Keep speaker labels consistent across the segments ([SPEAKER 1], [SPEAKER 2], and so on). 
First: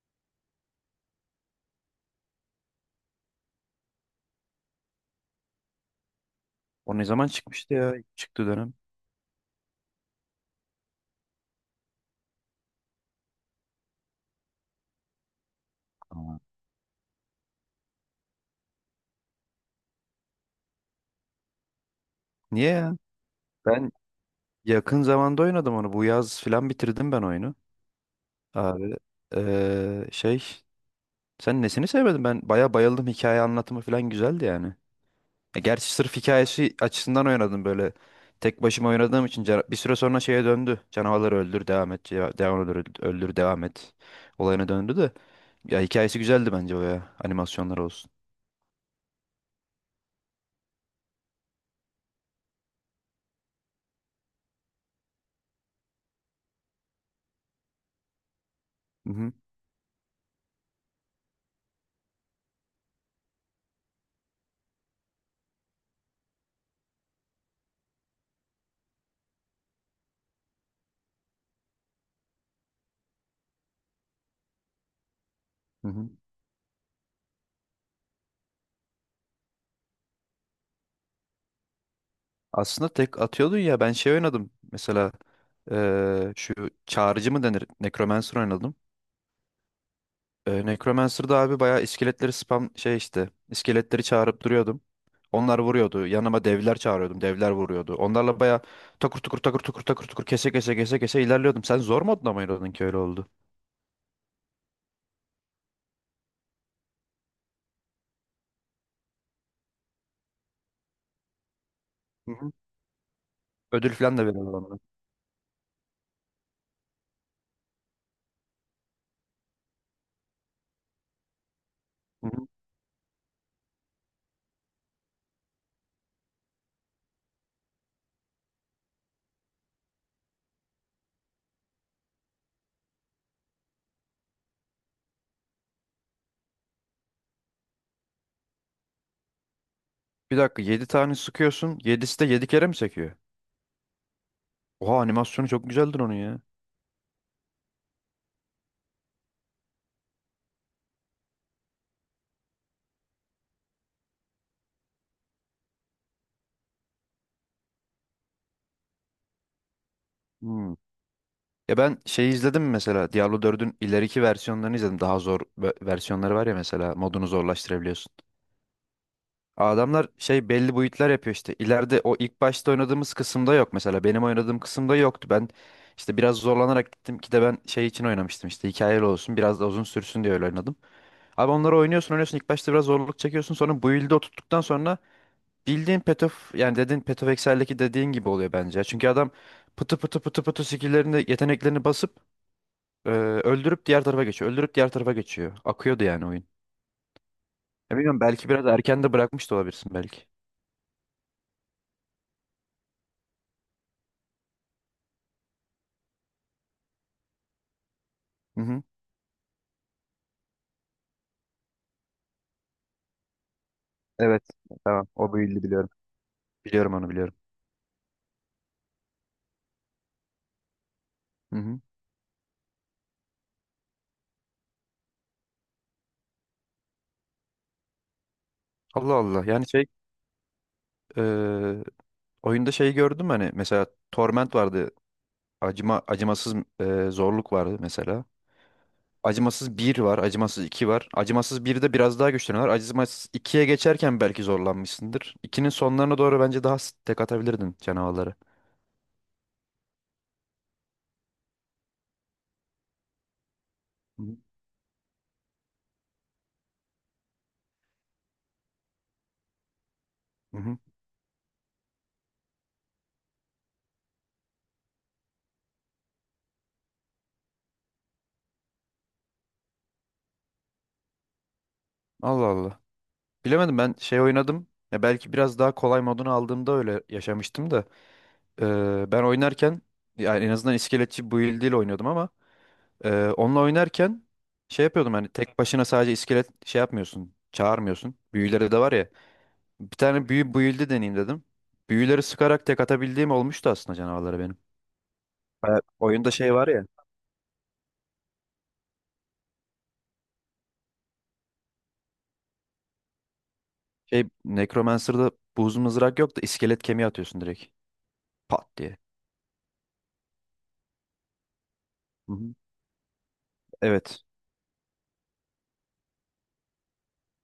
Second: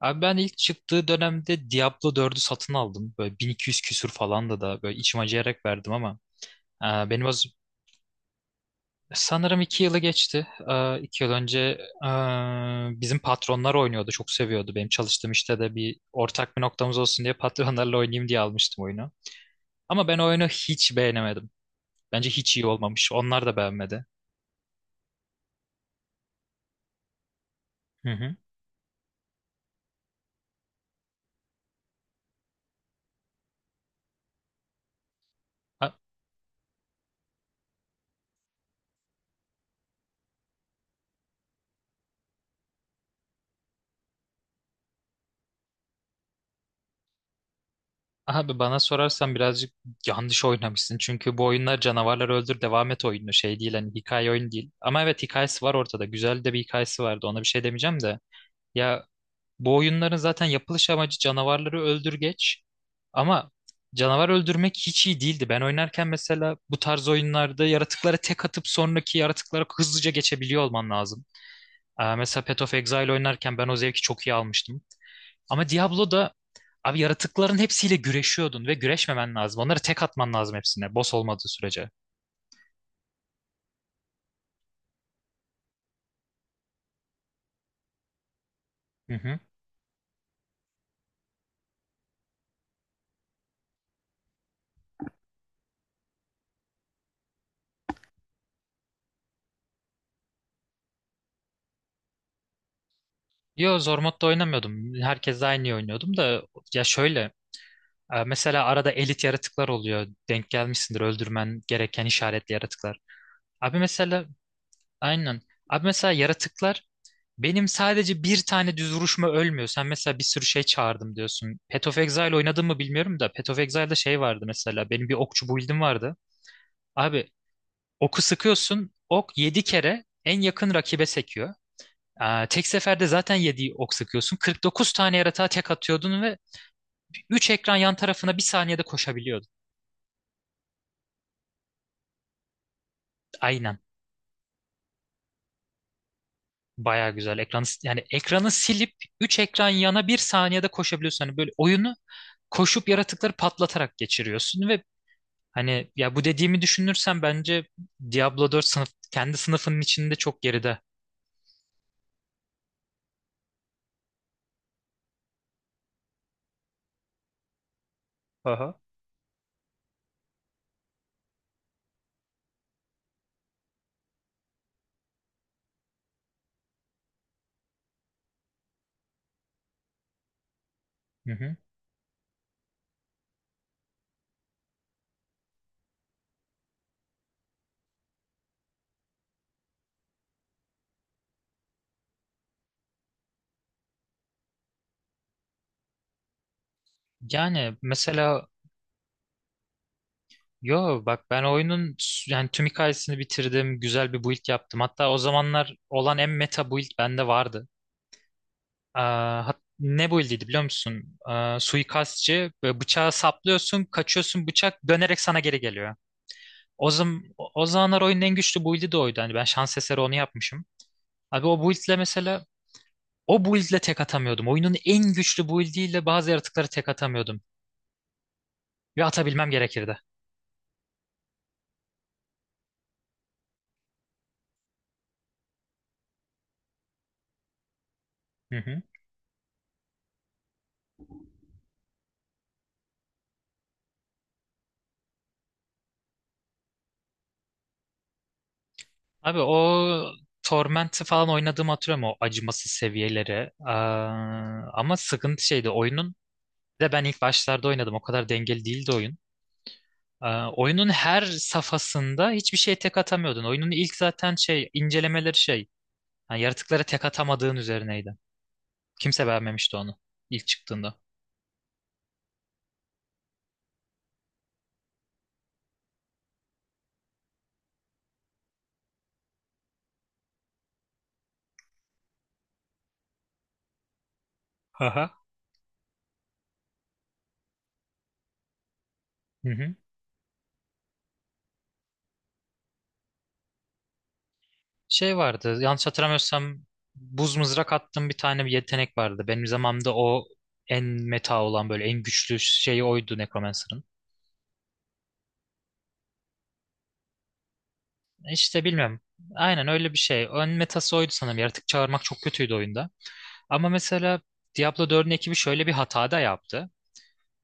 [SPEAKER 1] Abi ben ilk çıktığı dönemde Diablo 4'ü satın aldım. Böyle 1200 küsür falan da böyle içim acıyarak verdim ama
[SPEAKER 2] O ne
[SPEAKER 1] benim
[SPEAKER 2] zaman
[SPEAKER 1] az
[SPEAKER 2] çıkmıştı ya? Çıktı dönem.
[SPEAKER 1] sanırım 2 yılı geçti. 2 yıl önce bizim patronlar oynuyordu. Çok seviyordu. Benim çalıştığım işte de bir
[SPEAKER 2] Aa,
[SPEAKER 1] ortak bir noktamız olsun diye patronlarla oynayayım diye almıştım oyunu. Ama ben oyunu hiç beğenemedim. Bence hiç iyi
[SPEAKER 2] niye ya?
[SPEAKER 1] olmamış. Onlar da
[SPEAKER 2] Ben
[SPEAKER 1] beğenmedi.
[SPEAKER 2] yakın zamanda oynadım onu. Bu yaz filan bitirdim ben oyunu.
[SPEAKER 1] Hı
[SPEAKER 2] Abi şey sen nesini sevmedin? Ben baya bayıldım. Hikaye anlatımı filan güzeldi yani. E,
[SPEAKER 1] hı.
[SPEAKER 2] gerçi sırf hikayesi açısından oynadım böyle. Tek başıma oynadığım için bir süre sonra şeye döndü. Canavarları öldür devam et. Devam öldür, öldür devam et. Olayına döndü de. Ya hikayesi güzeldi bence o ya. Animasyonlar olsun.
[SPEAKER 1] Abi bana sorarsan birazcık yanlış oynamışsın. Çünkü bu oyunlar canavarlar öldür devam et oyunu, şey değil, hani hikaye oyun değil. Ama evet, hikayesi var ortada. Güzel de bir hikayesi vardı. Ona bir şey demeyeceğim de. Ya
[SPEAKER 2] Hı hı.
[SPEAKER 1] bu oyunların zaten yapılış amacı canavarları öldür geç. Ama canavar öldürmek hiç iyi değildi. Ben oynarken mesela bu tarz oyunlarda yaratıklara tek atıp sonraki yaratıklara hızlıca geçebiliyor olman lazım. Aa, mesela Path of Exile oynarken ben o zevki çok iyi almıştım. Ama
[SPEAKER 2] Hı hı.
[SPEAKER 1] Diablo'da abi, yaratıkların hepsiyle güreşiyordun ve güreşmemen lazım. Onları tek atman lazım hepsine, boss olmadığı sürece.
[SPEAKER 2] Aslında tek atıyordun ya ben şey oynadım. Mesela şu çağrıcı mı denir? Necromancer oynadım.
[SPEAKER 1] Hı hı.
[SPEAKER 2] Necromancer'da abi bayağı iskeletleri spam şey işte. İskeletleri çağırıp duruyordum. Onlar vuruyordu. Yanıma devler çağırıyordum. Devler vuruyordu. Onlarla bayağı takır tukur takır tukur takır tukur kese kese kese kese ilerliyordum. Sen zor modda mı oynadın ki öyle oldu?
[SPEAKER 1] Yo, zor modda oynamıyordum. Herkesle aynı oynuyordum da, ya şöyle, mesela arada elit yaratıklar oluyor. Denk gelmişsindir, öldürmen gereken
[SPEAKER 2] Hı
[SPEAKER 1] işaretli
[SPEAKER 2] hı.
[SPEAKER 1] yaratıklar. Abi
[SPEAKER 2] Ödül falan
[SPEAKER 1] mesela,
[SPEAKER 2] da veriyorlar ona.
[SPEAKER 1] aynen. Abi mesela yaratıklar, benim sadece bir tane düz vuruşma ölmüyor. Sen mesela bir sürü şey çağırdım diyorsun. Path of
[SPEAKER 2] Hı
[SPEAKER 1] Exile
[SPEAKER 2] hı.
[SPEAKER 1] oynadın mı bilmiyorum da, Path of Exile'da şey vardı mesela. Benim bir okçu build'im vardı. Abi oku sıkıyorsun. Ok 7 kere en yakın rakibe sekiyor. Aa, tek seferde zaten 7 ok sıkıyorsun. 49 tane yaratığa tek atıyordun ve 3 ekran yan tarafına bir saniyede koşabiliyordun.
[SPEAKER 2] Bir dakika 7 tane sıkıyorsun. 7'si de 7 kere mi sekiyor?
[SPEAKER 1] Aynen.
[SPEAKER 2] Oha, animasyonu çok güzeldir onun ya.
[SPEAKER 1] Baya güzel. Ekranı, yani ekranı silip 3 ekran yana bir saniyede koşabiliyorsun. Hani böyle oyunu koşup yaratıkları patlatarak geçiriyorsun ve hani, ya bu dediğimi düşünürsen bence Diablo 4 sınıf, kendi sınıfının içinde çok
[SPEAKER 2] Hmm.
[SPEAKER 1] geride.
[SPEAKER 2] Ya ben şeyi izledim mesela Diablo 4'ün ileriki versiyonlarını izledim. Daha zor versiyonları var ya mesela modunu zorlaştırabiliyorsun.
[SPEAKER 1] Aha.
[SPEAKER 2] Adamlar şey belli boyutlar yapıyor işte. İleride o ilk başta oynadığımız kısımda yok mesela. Benim oynadığım kısımda yoktu. Ben işte biraz zorlanarak gittim ki de ben şey için oynamıştım işte hikayeli olsun biraz da uzun sürsün diye öyle oynadım.
[SPEAKER 1] Hı
[SPEAKER 2] Abi
[SPEAKER 1] hı.
[SPEAKER 2] onları oynuyorsun oynuyorsun ilk başta biraz zorluk çekiyorsun sonra build'e oturttuktan sonra bildiğin Path of yani dediğin Path of Excel'deki dediğin gibi oluyor bence. Çünkü adam pıtı pıtı pıtı pıtı skill'lerini yeteneklerini basıp öldürüp diğer tarafa geçiyor. Öldürüp diğer tarafa geçiyor. Akıyordu yani oyun.
[SPEAKER 1] Yani
[SPEAKER 2] Ya bilmiyorum,
[SPEAKER 1] mesela,
[SPEAKER 2] belki biraz erken de bırakmış da olabilirsin belki.
[SPEAKER 1] yo bak, ben oyunun yani tüm hikayesini bitirdim. Güzel bir build yaptım. Hatta o zamanlar olan en meta build bende vardı.
[SPEAKER 2] Hı hı.
[SPEAKER 1] Aa, ne build'iydi biliyor musun? Aa, suikastçı, böyle bıçağı saplıyorsun,
[SPEAKER 2] Evet.
[SPEAKER 1] kaçıyorsun, bıçak
[SPEAKER 2] Tamam.
[SPEAKER 1] dönerek
[SPEAKER 2] O
[SPEAKER 1] sana geri
[SPEAKER 2] büyüldü biliyorum.
[SPEAKER 1] geliyor. O,
[SPEAKER 2] Biliyorum onu,
[SPEAKER 1] zam
[SPEAKER 2] biliyorum.
[SPEAKER 1] o o zamanlar oyunun en güçlü build'i de oydu. Hani ben şans eseri onu yapmışım. Abi
[SPEAKER 2] Hı
[SPEAKER 1] o
[SPEAKER 2] hı.
[SPEAKER 1] build'le mesela, o build'le tek atamıyordum. Oyunun en güçlü build'iyle bazı yaratıkları tek atamıyordum. Ve
[SPEAKER 2] Allah Allah.
[SPEAKER 1] atabilmem
[SPEAKER 2] Yani şey
[SPEAKER 1] gerekirdi.
[SPEAKER 2] e, oyunda şeyi gördüm, hani mesela Torment vardı. Acımasız zorluk vardı mesela.
[SPEAKER 1] Hı hı.
[SPEAKER 2] Acımasız bir var, acımasız 2 var. Acımasız birde biraz daha güçleniyorlar. Acımasız ikiye geçerken belki zorlanmışsındır. 2'nin sonlarına doğru bence daha tek atabilirdin canavarları.
[SPEAKER 1] Abi o Torment'i falan oynadığımı hatırlıyorum, o acımasız seviyeleri.
[SPEAKER 2] Hı
[SPEAKER 1] Aa,
[SPEAKER 2] hı.
[SPEAKER 1] ama sıkıntı şeydi oyunun. Bir de ben ilk başlarda oynadım. O kadar dengeli değildi oyun. Aa,
[SPEAKER 2] Hı hı.
[SPEAKER 1] oyunun her safhasında hiçbir şey tek atamıyordun. Oyunun ilk zaten şey incelemeleri şey. Yani yaratıklara tek atamadığın üzerineydi. Kimse beğenmemişti onu ilk çıktığında.
[SPEAKER 2] Allah Allah. Bilemedim, ben şey oynadım. Ya belki biraz daha kolay modunu aldığımda öyle yaşamıştım da. Ben oynarken yani en azından iskeletçi build ile oynuyordum ama onunla oynarken şey
[SPEAKER 1] Haha.
[SPEAKER 2] yapıyordum, hani tek başına sadece iskelet şey yapmıyorsun. Çağırmıyorsun. Büyüleri de var ya. Bir tane büyü build'i deneyeyim dedim. Büyüleri sıkarak tek atabildiğim olmuştu aslında canavarlara benim.
[SPEAKER 1] Şey vardı
[SPEAKER 2] Ha,
[SPEAKER 1] yanlış
[SPEAKER 2] oyunda şey
[SPEAKER 1] hatırlamıyorsam,
[SPEAKER 2] var ya.
[SPEAKER 1] buz mızrak attığım bir tane bir yetenek vardı. Benim zamanımda o en meta olan, böyle en güçlü şeyi oydu Necromancer'ın.
[SPEAKER 2] Şey Necromancer'da buz mızrak yok da iskelet kemiği atıyorsun direkt.
[SPEAKER 1] İşte
[SPEAKER 2] Pat diye.
[SPEAKER 1] bilmiyorum. Aynen öyle bir şey. Ön metası oydu sanırım. Yaratık çağırmak çok
[SPEAKER 2] Hı
[SPEAKER 1] kötüydü
[SPEAKER 2] hı.
[SPEAKER 1] oyunda. Ama mesela
[SPEAKER 2] Evet.
[SPEAKER 1] Diablo 4'ün ekibi şöyle bir hata da yaptı.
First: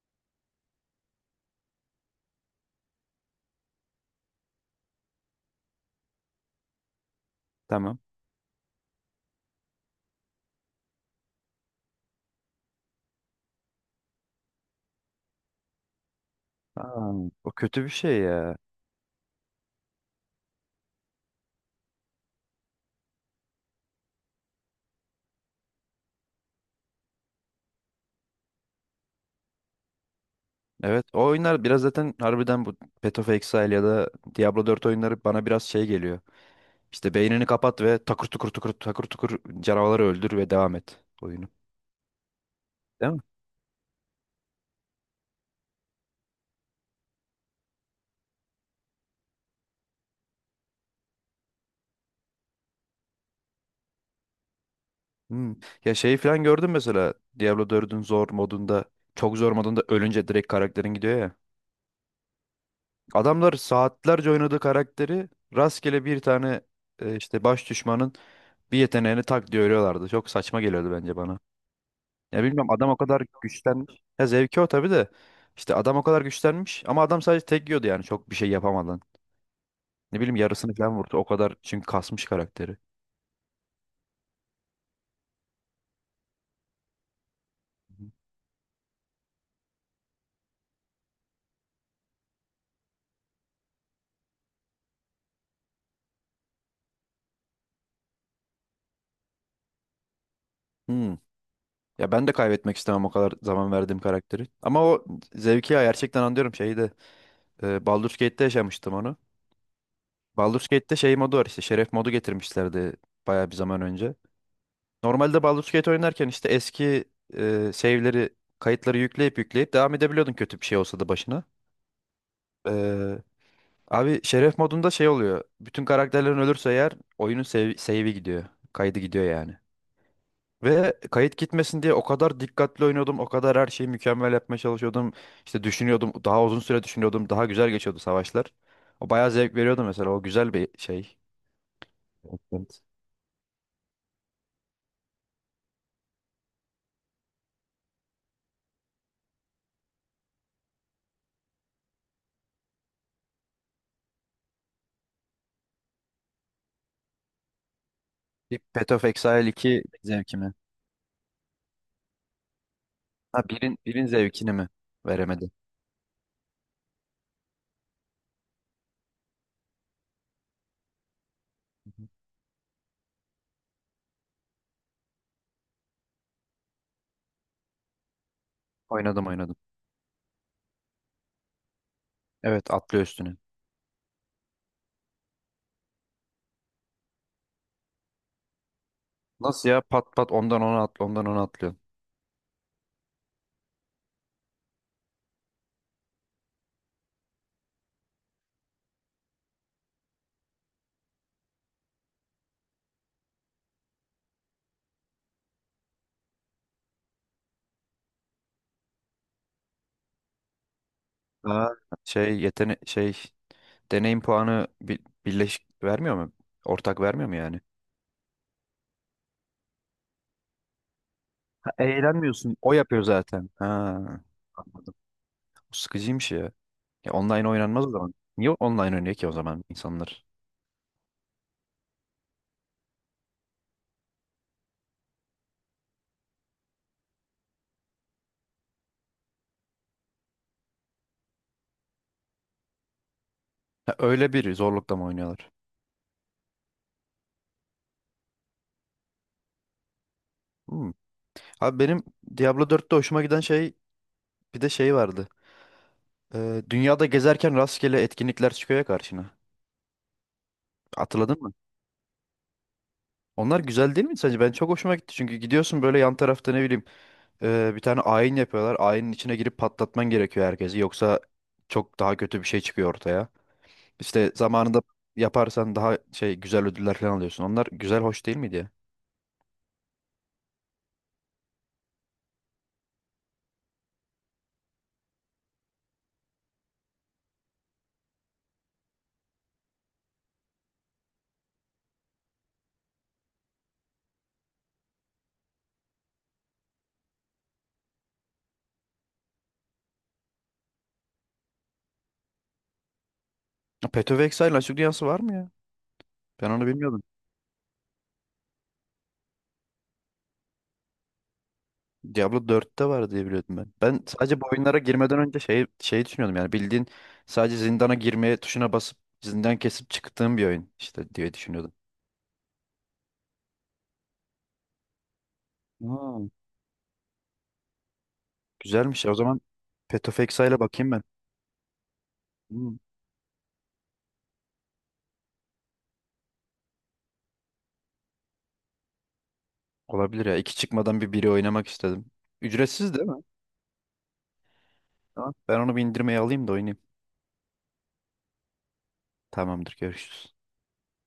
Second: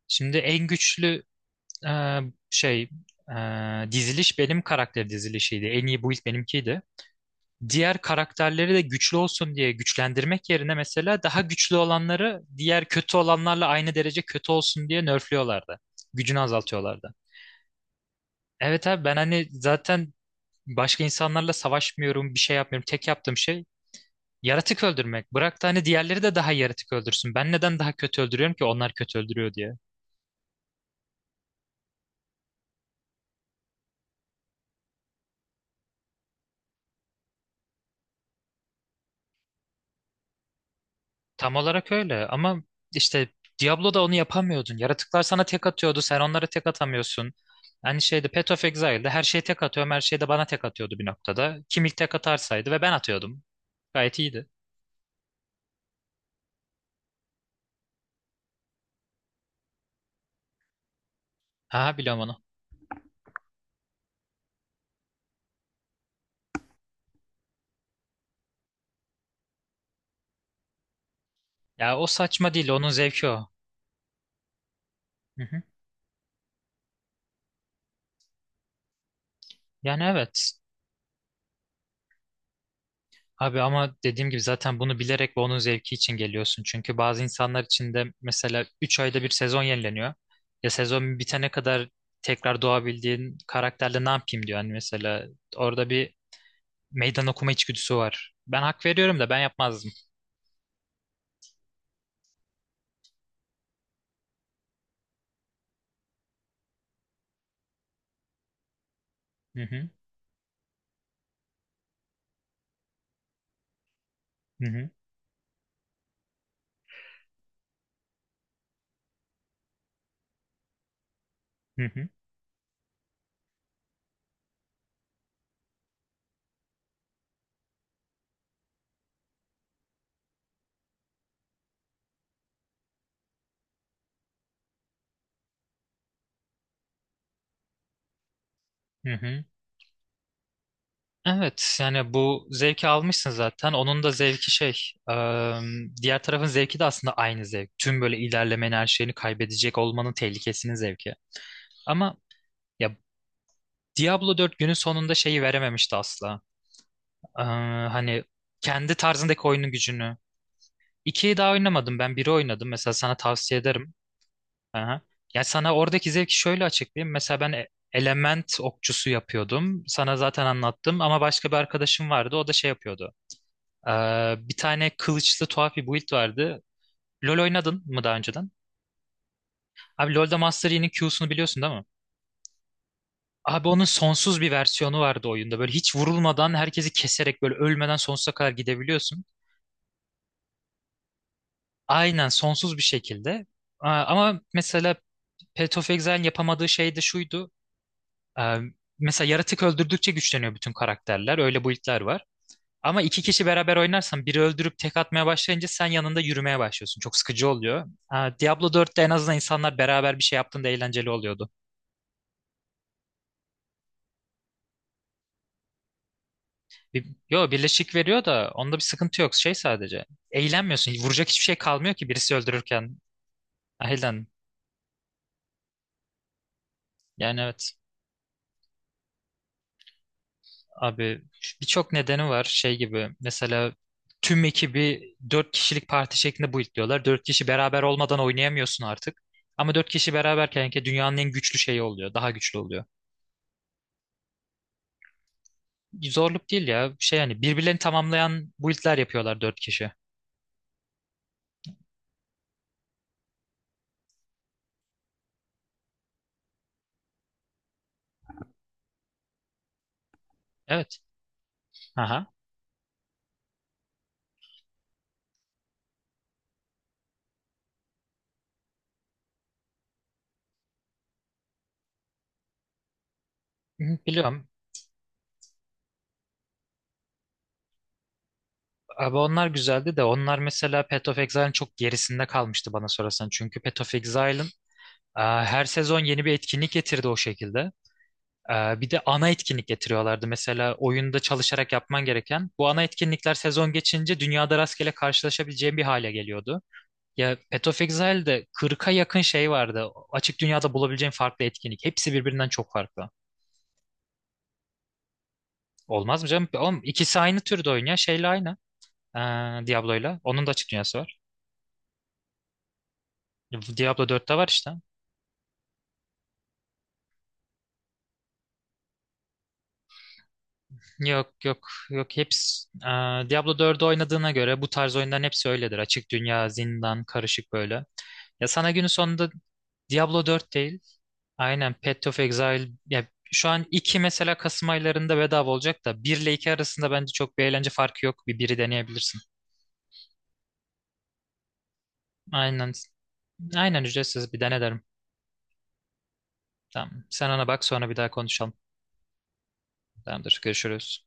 [SPEAKER 1] Şimdi en güçlü e, şey diziliş benim karakter dizilişiydi. En iyi build benimkiydi. Diğer
[SPEAKER 2] Tamam.
[SPEAKER 1] karakterleri de güçlü olsun diye güçlendirmek yerine, mesela daha güçlü olanları diğer kötü olanlarla aynı derece kötü olsun diye nerfliyorlardı. Gücünü
[SPEAKER 2] Aa,
[SPEAKER 1] azaltıyorlardı.
[SPEAKER 2] o kötü bir şey ya.
[SPEAKER 1] Evet abi, ben hani zaten başka insanlarla savaşmıyorum, bir şey yapmıyorum. Tek yaptığım şey yaratık öldürmek. Bırak da hani diğerleri de daha yaratık öldürsün. Ben neden daha kötü öldürüyorum ki, onlar kötü öldürüyor diye.
[SPEAKER 2] Evet, o oyunlar biraz zaten harbiden bu Path of Exile ya da Diablo 4 oyunları bana biraz şey geliyor. İşte beynini kapat ve takır tukur tukur takır tukur canavarları öldür ve devam et oyunu.
[SPEAKER 1] Tam olarak öyle ama
[SPEAKER 2] Değil mi?
[SPEAKER 1] işte Diablo'da onu yapamıyordun. Yaratıklar sana tek atıyordu, sen onlara tek atamıyorsun. Aynı şeyde Path of Exile'de her şeye tek atıyorum, her şey de bana tek atıyordu bir noktada. Kim ilk tek atarsaydı, ve ben atıyordum. Gayet iyiydi.
[SPEAKER 2] Hmm. Ya şeyi falan gördün mesela Diablo 4'ün zor modunda, çok zor modunda ölünce direkt karakterin gidiyor ya.
[SPEAKER 1] Ha, biliyorum onu.
[SPEAKER 2] Adamlar saatlerce oynadığı karakteri rastgele bir tane işte baş düşmanın bir yeteneğini tak diye örüyorlardı. Çok saçma geliyordu bence bana.
[SPEAKER 1] Ya o
[SPEAKER 2] Ya
[SPEAKER 1] saçma değil,
[SPEAKER 2] bilmiyorum,
[SPEAKER 1] onun
[SPEAKER 2] adam o kadar
[SPEAKER 1] zevki o.
[SPEAKER 2] güçlenmiş. Ya zevki o tabii de.
[SPEAKER 1] Hı hı.
[SPEAKER 2] İşte adam o kadar güçlenmiş ama adam sadece tek yiyordu yani çok bir şey yapamadan.
[SPEAKER 1] Yani
[SPEAKER 2] Ne bileyim
[SPEAKER 1] evet.
[SPEAKER 2] yarısını falan vurdu o kadar çünkü kasmış karakteri.
[SPEAKER 1] Abi ama dediğim gibi zaten bunu bilerek ve onun zevki için geliyorsun. Çünkü bazı insanlar için de mesela 3 ayda bir sezon yenileniyor. Ya sezon bitene kadar tekrar doğabildiğin karakterle ne yapayım diyor. Hani mesela, orada bir meydan okuma içgüdüsü var. Ben hak veriyorum da, ben yapmazdım.
[SPEAKER 2] Hmm. Ya ben de kaybetmek istemem o kadar zaman verdiğim karakteri. Ama o zevki ya gerçekten anlıyorum şeyi de. E, Baldur's Gate'te yaşamıştım onu.
[SPEAKER 1] Hı hı,
[SPEAKER 2] Baldur's Gate'te şey modu var, işte şeref modu getirmişlerdi bayağı bir zaman önce.
[SPEAKER 1] hı hı,
[SPEAKER 2] Normalde Baldur's Gate oynarken işte eski save'leri, kayıtları yükleyip yükleyip devam edebiliyordun kötü bir şey olsa da başına.
[SPEAKER 1] hı hı,
[SPEAKER 2] Ee, Abi şeref modunda şey oluyor. Bütün karakterlerin ölürse eğer oyunun save'i gidiyor. Kaydı gidiyor yani. Ve kayıt gitmesin diye o kadar dikkatli oynuyordum. O kadar her şeyi mükemmel yapmaya çalışıyordum. İşte düşünüyordum. Daha uzun süre düşünüyordum. Daha güzel geçiyordu savaşlar. O
[SPEAKER 1] hı
[SPEAKER 2] bayağı
[SPEAKER 1] hı.
[SPEAKER 2] zevk veriyordu mesela. O güzel bir şey.
[SPEAKER 1] Evet yani bu
[SPEAKER 2] Evet.
[SPEAKER 1] zevki almışsın zaten. Onun da zevki şey, eee, diğer tarafın zevki de aslında aynı zevk. Tüm böyle ilerlemenin, her şeyini kaybedecek olmanın tehlikesinin zevki. Ama ya, Diablo 4 günün sonunda şeyi verememişti asla. Hani
[SPEAKER 2] Bir Path
[SPEAKER 1] kendi
[SPEAKER 2] of
[SPEAKER 1] tarzındaki
[SPEAKER 2] Exile
[SPEAKER 1] oyunun
[SPEAKER 2] 2
[SPEAKER 1] gücünü.
[SPEAKER 2] zevkimi.
[SPEAKER 1] 2'yi daha oynamadım, ben biri oynadım. Mesela sana
[SPEAKER 2] Ha,
[SPEAKER 1] tavsiye
[SPEAKER 2] birin,
[SPEAKER 1] ederim.
[SPEAKER 2] birin zevkini mi
[SPEAKER 1] Aha. Yani
[SPEAKER 2] veremedi?
[SPEAKER 1] sana oradaki zevki şöyle açıklayayım. Mesela ben element okçusu yapıyordum. Sana zaten anlattım ama başka bir arkadaşım vardı. O da şey yapıyordu. Bir tane kılıçlı tuhaf bir build vardı. LoL oynadın mı daha önceden?
[SPEAKER 2] Oynadım oynadım.
[SPEAKER 1] Abi LoL'da Master Yi'nin Q'sunu biliyorsun değil mi?
[SPEAKER 2] Evet, atlıyor üstüne.
[SPEAKER 1] Abi onun sonsuz bir versiyonu vardı oyunda. Böyle hiç vurulmadan herkesi keserek, böyle ölmeden sonsuza kadar gidebiliyorsun.
[SPEAKER 2] Nasıl ya, pat pat ondan ona atlıyor.
[SPEAKER 1] Aynen sonsuz bir şekilde. Aa, ama mesela Path of Exile'in yapamadığı şey de şuydu. Ee, Mesela yaratık öldürdükçe güçleniyor bütün karakterler. Öyle build'ler var. Ama iki kişi beraber oynarsan, biri öldürüp tek atmaya başlayınca sen yanında yürümeye başlıyorsun. Çok sıkıcı oluyor. Aa, Diablo 4'te en azından insanlar beraber bir şey yaptığında eğlenceli oluyordu.
[SPEAKER 2] Ha. Şey yetenek şey deneyim puanı birleşik vermiyor mu? Ortak
[SPEAKER 1] Bir,
[SPEAKER 2] vermiyor mu
[SPEAKER 1] yo
[SPEAKER 2] yani?
[SPEAKER 1] birleşik veriyor da onda bir sıkıntı yok. Şey sadece. Eğlenmiyorsun. Vuracak hiçbir şey
[SPEAKER 2] Ha,
[SPEAKER 1] kalmıyor ki, birisi
[SPEAKER 2] eğlenmiyorsun. O
[SPEAKER 1] öldürürken.
[SPEAKER 2] yapıyor zaten. Ha,
[SPEAKER 1] Aynen.
[SPEAKER 2] anladım. Bu sıkıcıymış ya. Ya
[SPEAKER 1] Yani
[SPEAKER 2] online
[SPEAKER 1] evet.
[SPEAKER 2] oynanmaz o zaman. Niye online oynuyor ki o zaman insanlar?
[SPEAKER 1] Abi birçok nedeni var. Şey gibi mesela, tüm ekibi dört kişilik parti şeklinde buildliyorlar. Dört kişi beraber olmadan oynayamıyorsun artık. Ama dört kişi beraberken ki dünyanın en güçlü şeyi oluyor. Daha güçlü oluyor.
[SPEAKER 2] Ha, öyle bir zorlukla mı oynuyorlar?
[SPEAKER 1] Zorluk değil ya. Şey, yani birbirlerini tamamlayan buildler yapıyorlar dört kişi.
[SPEAKER 2] Hmm. Abi benim Diablo 4'te hoşuma giden şey, bir de şey vardı. Dünyada gezerken rastgele etkinlikler çıkıyor ya karşına.
[SPEAKER 1] Evet.
[SPEAKER 2] Hatırladın mı?
[SPEAKER 1] Aha.
[SPEAKER 2] Onlar güzel değil mi sence? Ben çok hoşuma gitti çünkü gidiyorsun böyle yan tarafta, ne bileyim bir tane ayin yapıyorlar. Ayinin içine girip patlatman gerekiyor herkesi. Yoksa çok daha kötü bir şey çıkıyor ortaya.
[SPEAKER 1] Hı,
[SPEAKER 2] İşte
[SPEAKER 1] biliyorum.
[SPEAKER 2] zamanında yaparsan daha şey güzel ödüller falan alıyorsun. Onlar güzel, hoş değil miydi ya?
[SPEAKER 1] Abi onlar güzeldi de, onlar mesela Path of Exile'ın çok gerisinde kalmıştı bana sorarsan. Çünkü Path of Exile'ın her sezon yeni bir etkinlik getirdi o şekilde. E, Bir de ana etkinlik getiriyorlardı. Mesela oyunda çalışarak yapman gereken bu ana etkinlikler, sezon geçince dünyada rastgele karşılaşabileceğin bir hale geliyordu. Ya Path of Exile'de 40'a yakın şey vardı. Açık dünyada bulabileceğin farklı etkinlik. Hepsi birbirinden çok farklı.
[SPEAKER 2] Ya Path of Exile'ın açık dünyası var mı ya?
[SPEAKER 1] Olmaz mı canım?
[SPEAKER 2] Ben onu
[SPEAKER 1] Oğlum,
[SPEAKER 2] bilmiyordum.
[SPEAKER 1] ikisi aynı türde oyun ya. Şeyle aynı. E, Diablo'yla. Onun da açık dünyası var.
[SPEAKER 2] Diablo 4'te var diye biliyordum ben. Ben
[SPEAKER 1] Diablo 4'te
[SPEAKER 2] sadece bu
[SPEAKER 1] var işte.
[SPEAKER 2] oyunlara girmeden önce şey düşünüyordum yani bildiğin sadece zindana girmeye tuşuna basıp zindan kesip çıktığım bir oyun işte
[SPEAKER 1] Yok
[SPEAKER 2] diye
[SPEAKER 1] yok
[SPEAKER 2] düşünüyordum.
[SPEAKER 1] yok, hepsi. Aa, Diablo 4'ü oynadığına göre bu tarz oyunların hepsi öyledir. Açık
[SPEAKER 2] Ha.
[SPEAKER 1] dünya, zindan, karışık böyle. Ya sana günün
[SPEAKER 2] Güzelmiş ya. O
[SPEAKER 1] sonunda,
[SPEAKER 2] zaman
[SPEAKER 1] Diablo
[SPEAKER 2] Petofex'a
[SPEAKER 1] 4
[SPEAKER 2] ile
[SPEAKER 1] değil,
[SPEAKER 2] bakayım ben.
[SPEAKER 1] aynen Path of Exile.
[SPEAKER 2] Hmm,
[SPEAKER 1] Ya şu an 2 mesela, Kasım aylarında bedava olacak da, 1 ile 2 arasında bence çok bir eğlence farkı yok. Bir, biri deneyebilirsin.
[SPEAKER 2] olabilir ya. 2 çıkmadan bir biri oynamak istedim.
[SPEAKER 1] Aynen.
[SPEAKER 2] Ücretsiz değil mi?
[SPEAKER 1] Aynen ücretsiz, bir dene derim.
[SPEAKER 2] Tamam. Ben onu bir indirmeye alayım da oynayayım.
[SPEAKER 1] Tamam. Sen ona bak, sonra bir daha konuşalım.
[SPEAKER 2] Tamamdır. Görüşürüz.
[SPEAKER 1] Tamamdır. Görüşürüz.